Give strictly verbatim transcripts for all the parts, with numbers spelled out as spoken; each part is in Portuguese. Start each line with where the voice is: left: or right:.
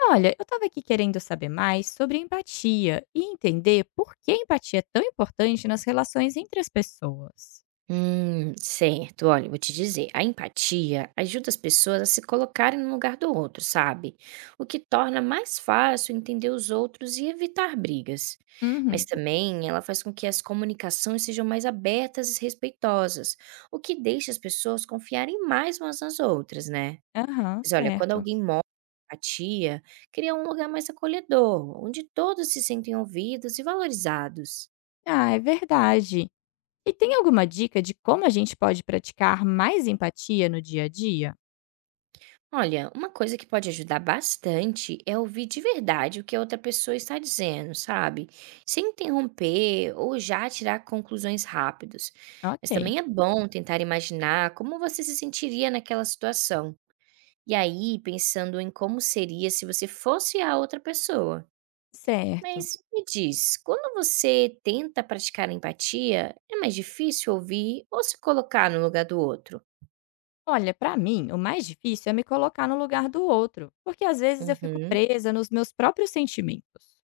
left: Olha, eu estava aqui querendo saber mais sobre empatia e entender por que a empatia é tão importante nas relações entre as pessoas.
right: Hum, certo. Olha, eu vou te dizer, a empatia ajuda as pessoas a se colocarem no lugar do outro, sabe? O que torna mais fácil entender os outros e evitar brigas. Mas
left: Uhum.
right: também ela faz com que as comunicações sejam mais abertas e respeitosas, o que deixa as pessoas confiarem mais umas nas outras, né?
left: Aham,
right: Mas olha, quando
left: certo.
right: alguém mostra empatia, cria um lugar mais acolhedor, onde todos se sentem ouvidos e valorizados.
left: Ah, é verdade. E tem alguma dica de como a gente pode praticar mais empatia no dia a dia?
right: Olha, uma coisa que pode ajudar bastante é ouvir de verdade o que a outra pessoa está dizendo, sabe? Sem interromper ou já tirar conclusões rápidas. Mas
left: Ok,
right: também é bom tentar imaginar como você se sentiria naquela situação. E aí, pensando em como seria se você fosse a outra pessoa.
left: certo.
right: Mas me diz, quando você tenta praticar empatia, é mais difícil ouvir ou se colocar no lugar do outro?
left: Olha, para mim, o mais difícil é me colocar no lugar do outro, porque às vezes eu fico
right: Uhum.
left: presa nos meus próprios sentimentos.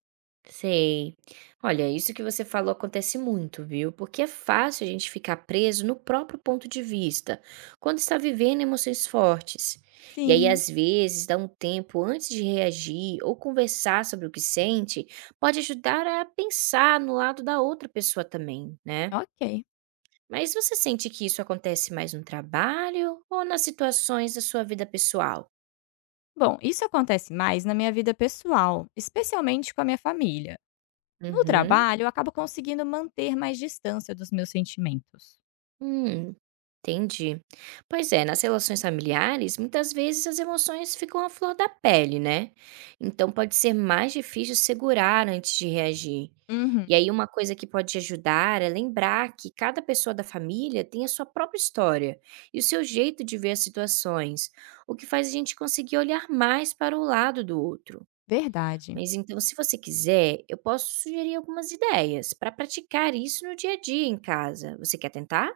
right: Sei. Olha, isso que você falou acontece muito, viu? Porque é fácil a gente ficar preso no próprio ponto de vista, quando está vivendo emoções fortes. E aí,
left: Sim,
right: às vezes, dar um tempo antes de reagir ou conversar sobre o que sente pode ajudar a pensar no lado da outra pessoa também, né?
left: ok.
right: Mas você sente que isso acontece mais no trabalho ou nas situações da sua vida pessoal?
left: Bom, isso acontece mais na minha vida pessoal, especialmente com a minha família. No
right: Uhum.
left: trabalho, eu acabo conseguindo manter mais distância dos meus sentimentos.
right: Hum, entendi. Pois é, nas relações familiares, muitas vezes as emoções ficam à flor da pele, né? Então pode ser mais difícil segurar antes de reagir.
left: Uhum,
right: E aí, uma coisa que pode te ajudar é lembrar que cada pessoa da família tem a sua própria história e o seu jeito de ver as situações, o que faz a gente conseguir olhar mais para o lado do outro.
left: verdade.
right: Mas então, se você quiser, eu posso sugerir algumas ideias para praticar isso no dia a dia em casa. Você quer tentar?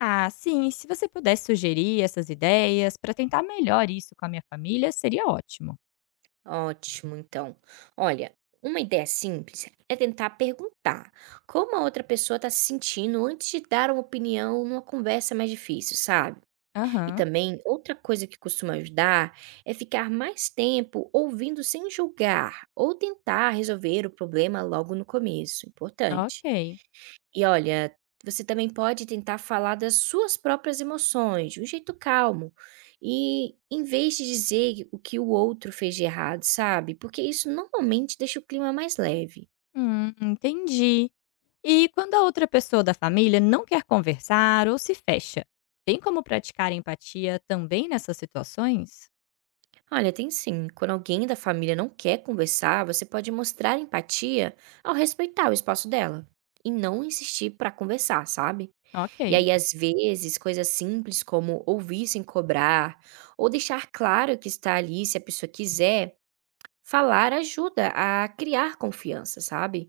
left: Ah, sim, se você pudesse sugerir essas ideias para tentar melhor isso com a minha família, seria ótimo.
right: Ótimo, então. Olha, uma ideia simples é tentar perguntar como a outra pessoa está se sentindo antes de dar uma opinião numa conversa mais difícil, sabe? E
left: Aham,
right: também, outra coisa que costuma ajudar é ficar mais tempo ouvindo sem julgar ou tentar resolver o problema logo no começo. Importante.
left: ok.
right: E olha, você também pode tentar falar das suas próprias emoções, de um jeito calmo. E em vez de dizer o que o outro fez de errado, sabe? Porque isso normalmente deixa o clima mais leve.
left: Hum, entendi. E quando a outra pessoa da família não quer conversar ou se fecha, tem como praticar empatia também nessas situações?
right: Olha, tem sim. Quando alguém da família não quer conversar, você pode mostrar empatia ao respeitar o espaço dela e não insistir para conversar, sabe? E
left: Ok.
right: aí, às vezes, coisas simples como ouvir sem cobrar ou deixar claro que está ali se a pessoa quiser falar ajuda a criar confiança, sabe?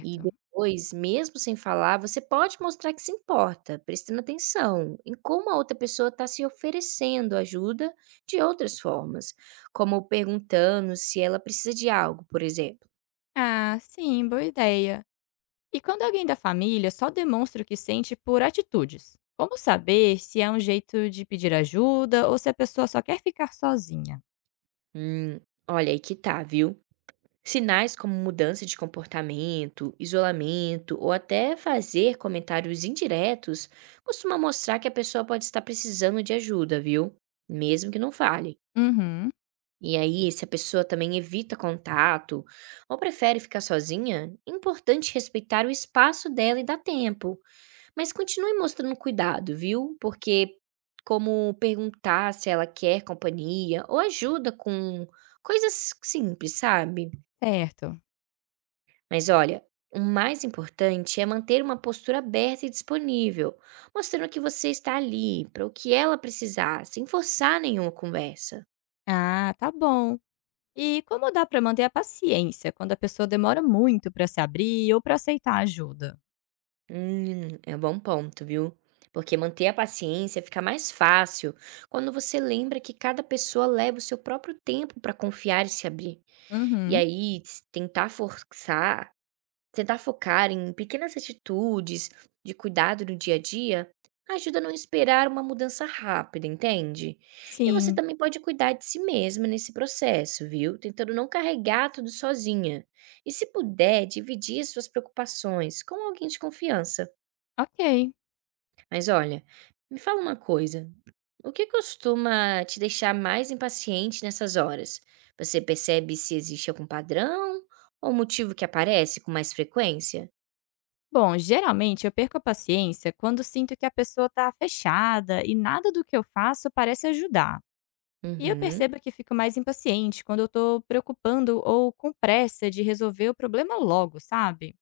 right: E depois, mesmo sem falar, você pode mostrar que se importa, prestando atenção em como a outra pessoa está se oferecendo ajuda de outras formas, como perguntando se ela precisa de algo, por exemplo.
left: Ah, sim, boa ideia. E quando alguém da família só demonstra o que sente por atitudes? Como saber se é um jeito de pedir ajuda ou se a pessoa só quer ficar sozinha?
right: Hum, olha aí que tá, viu? Sinais como mudança de comportamento, isolamento ou até fazer comentários indiretos costuma mostrar que a pessoa pode estar precisando de ajuda, viu? Mesmo que não fale.
left: Uhum,
right: E aí, se a pessoa também evita contato ou prefere ficar sozinha, é importante respeitar o espaço dela e dar tempo. Mas continue mostrando cuidado, viu? Porque, como perguntar se ela quer companhia ou ajuda com coisas simples, sabe?
left: certo.
right: Mas olha. O mais importante é manter uma postura aberta e disponível, mostrando que você está ali para o que ela precisar, sem forçar nenhuma conversa.
left: Ah, tá bom. E como dá pra manter a paciência quando a pessoa demora muito pra se abrir ou pra aceitar ajuda?
right: Hum, é um bom ponto, viu? Porque manter a paciência fica mais fácil quando você lembra que cada pessoa leva o seu próprio tempo para confiar e se abrir. E
left: Uhum,
right: aí, s- tentar forçar, tentar focar em pequenas atitudes de cuidado no dia a dia ajuda a não esperar uma mudança rápida, entende? E você
left: sim.
right: também pode cuidar de si mesma nesse processo, viu? Tentando não carregar tudo sozinha. E se puder, dividir suas preocupações com alguém de confiança.
left: Ok.
right: Mas olha, me fala uma coisa, o que costuma te deixar mais impaciente nessas horas? Você percebe se existe algum padrão ou motivo que aparece com mais frequência?
left: Bom, geralmente eu perco a paciência quando sinto que a pessoa tá fechada e nada do que eu faço parece ajudar. E eu
right: Uhum.
left: percebo que fico mais impaciente quando eu tô preocupando ou com pressa de resolver o problema logo, sabe?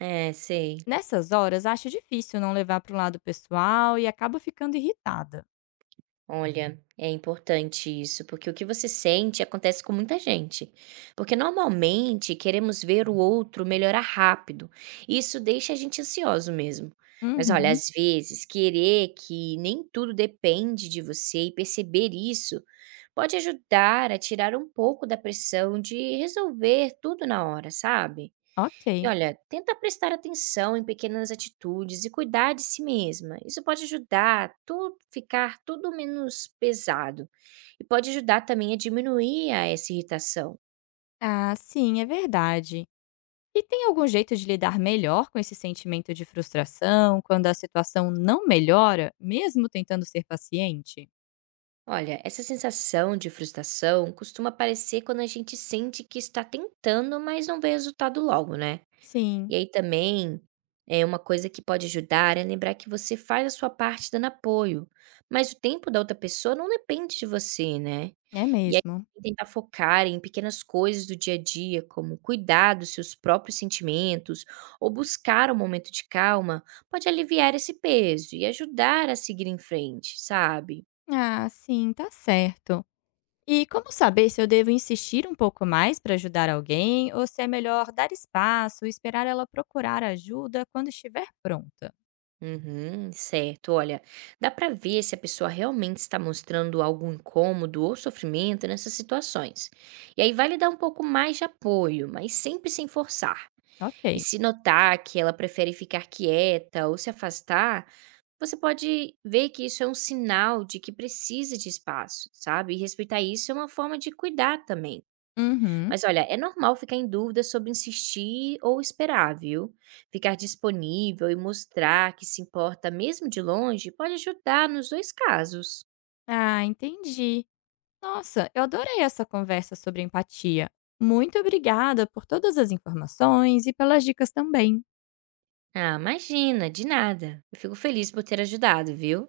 right: É, sei.
left: Nessas horas, acho difícil não levar pro lado pessoal e acabo ficando irritada.
right: Olha, é importante isso, porque o que você sente acontece com muita gente. Porque normalmente queremos ver o outro melhorar rápido. E isso deixa a gente ansioso mesmo. Mas olha,
left: Uhum,
right: às vezes querer que nem tudo depende de você e perceber isso pode ajudar a tirar um pouco da pressão de resolver tudo na hora, sabe? E
left: ok.
right: olha, tenta prestar atenção em pequenas atitudes e cuidar de si mesma. Isso pode ajudar a tu ficar tudo menos pesado e pode ajudar também a diminuir a essa irritação.
left: Ah, sim, é verdade. E tem algum jeito de lidar melhor com esse sentimento de frustração quando a situação não melhora, mesmo tentando ser paciente?
right: Olha, essa sensação de frustração costuma aparecer quando a gente sente que está tentando, mas não vê resultado logo, né?
left: Sim,
right: E aí também, é uma coisa que pode ajudar é lembrar que você faz a sua parte dando apoio, mas o tempo da outra pessoa não depende de você, né.
left: é
right: E aí
left: mesmo.
right: tentar focar em pequenas coisas do dia a dia, como cuidar dos seus próprios sentimentos ou buscar um momento de calma, pode aliviar esse peso e ajudar a seguir em frente, sabe.
left: Ah, sim, tá certo. E como saber se eu devo insistir um pouco mais para ajudar alguém ou se é melhor dar espaço e esperar ela procurar ajuda quando estiver pronta?
right: Uhum, certo. Olha, dá para ver se a pessoa realmente está mostrando algum incômodo ou sofrimento nessas situações. E aí vale dar um pouco mais de apoio, mas sempre sem forçar. E
left: Ok.
right: se notar que ela prefere ficar quieta ou se afastar, você pode ver que isso é um sinal de que precisa de espaço, sabe? E respeitar isso é uma forma de cuidar também.
left: Uhum.
right: Mas olha, é normal ficar em dúvida sobre insistir ou esperar, viu? Ficar disponível e mostrar que se importa mesmo de longe pode ajudar nos dois casos.
left: Ah, entendi. Nossa, eu adorei essa conversa sobre empatia. Muito obrigada por todas as informações e pelas dicas também.
right: Ah, imagina, de nada. Eu fico feliz por ter ajudado, viu?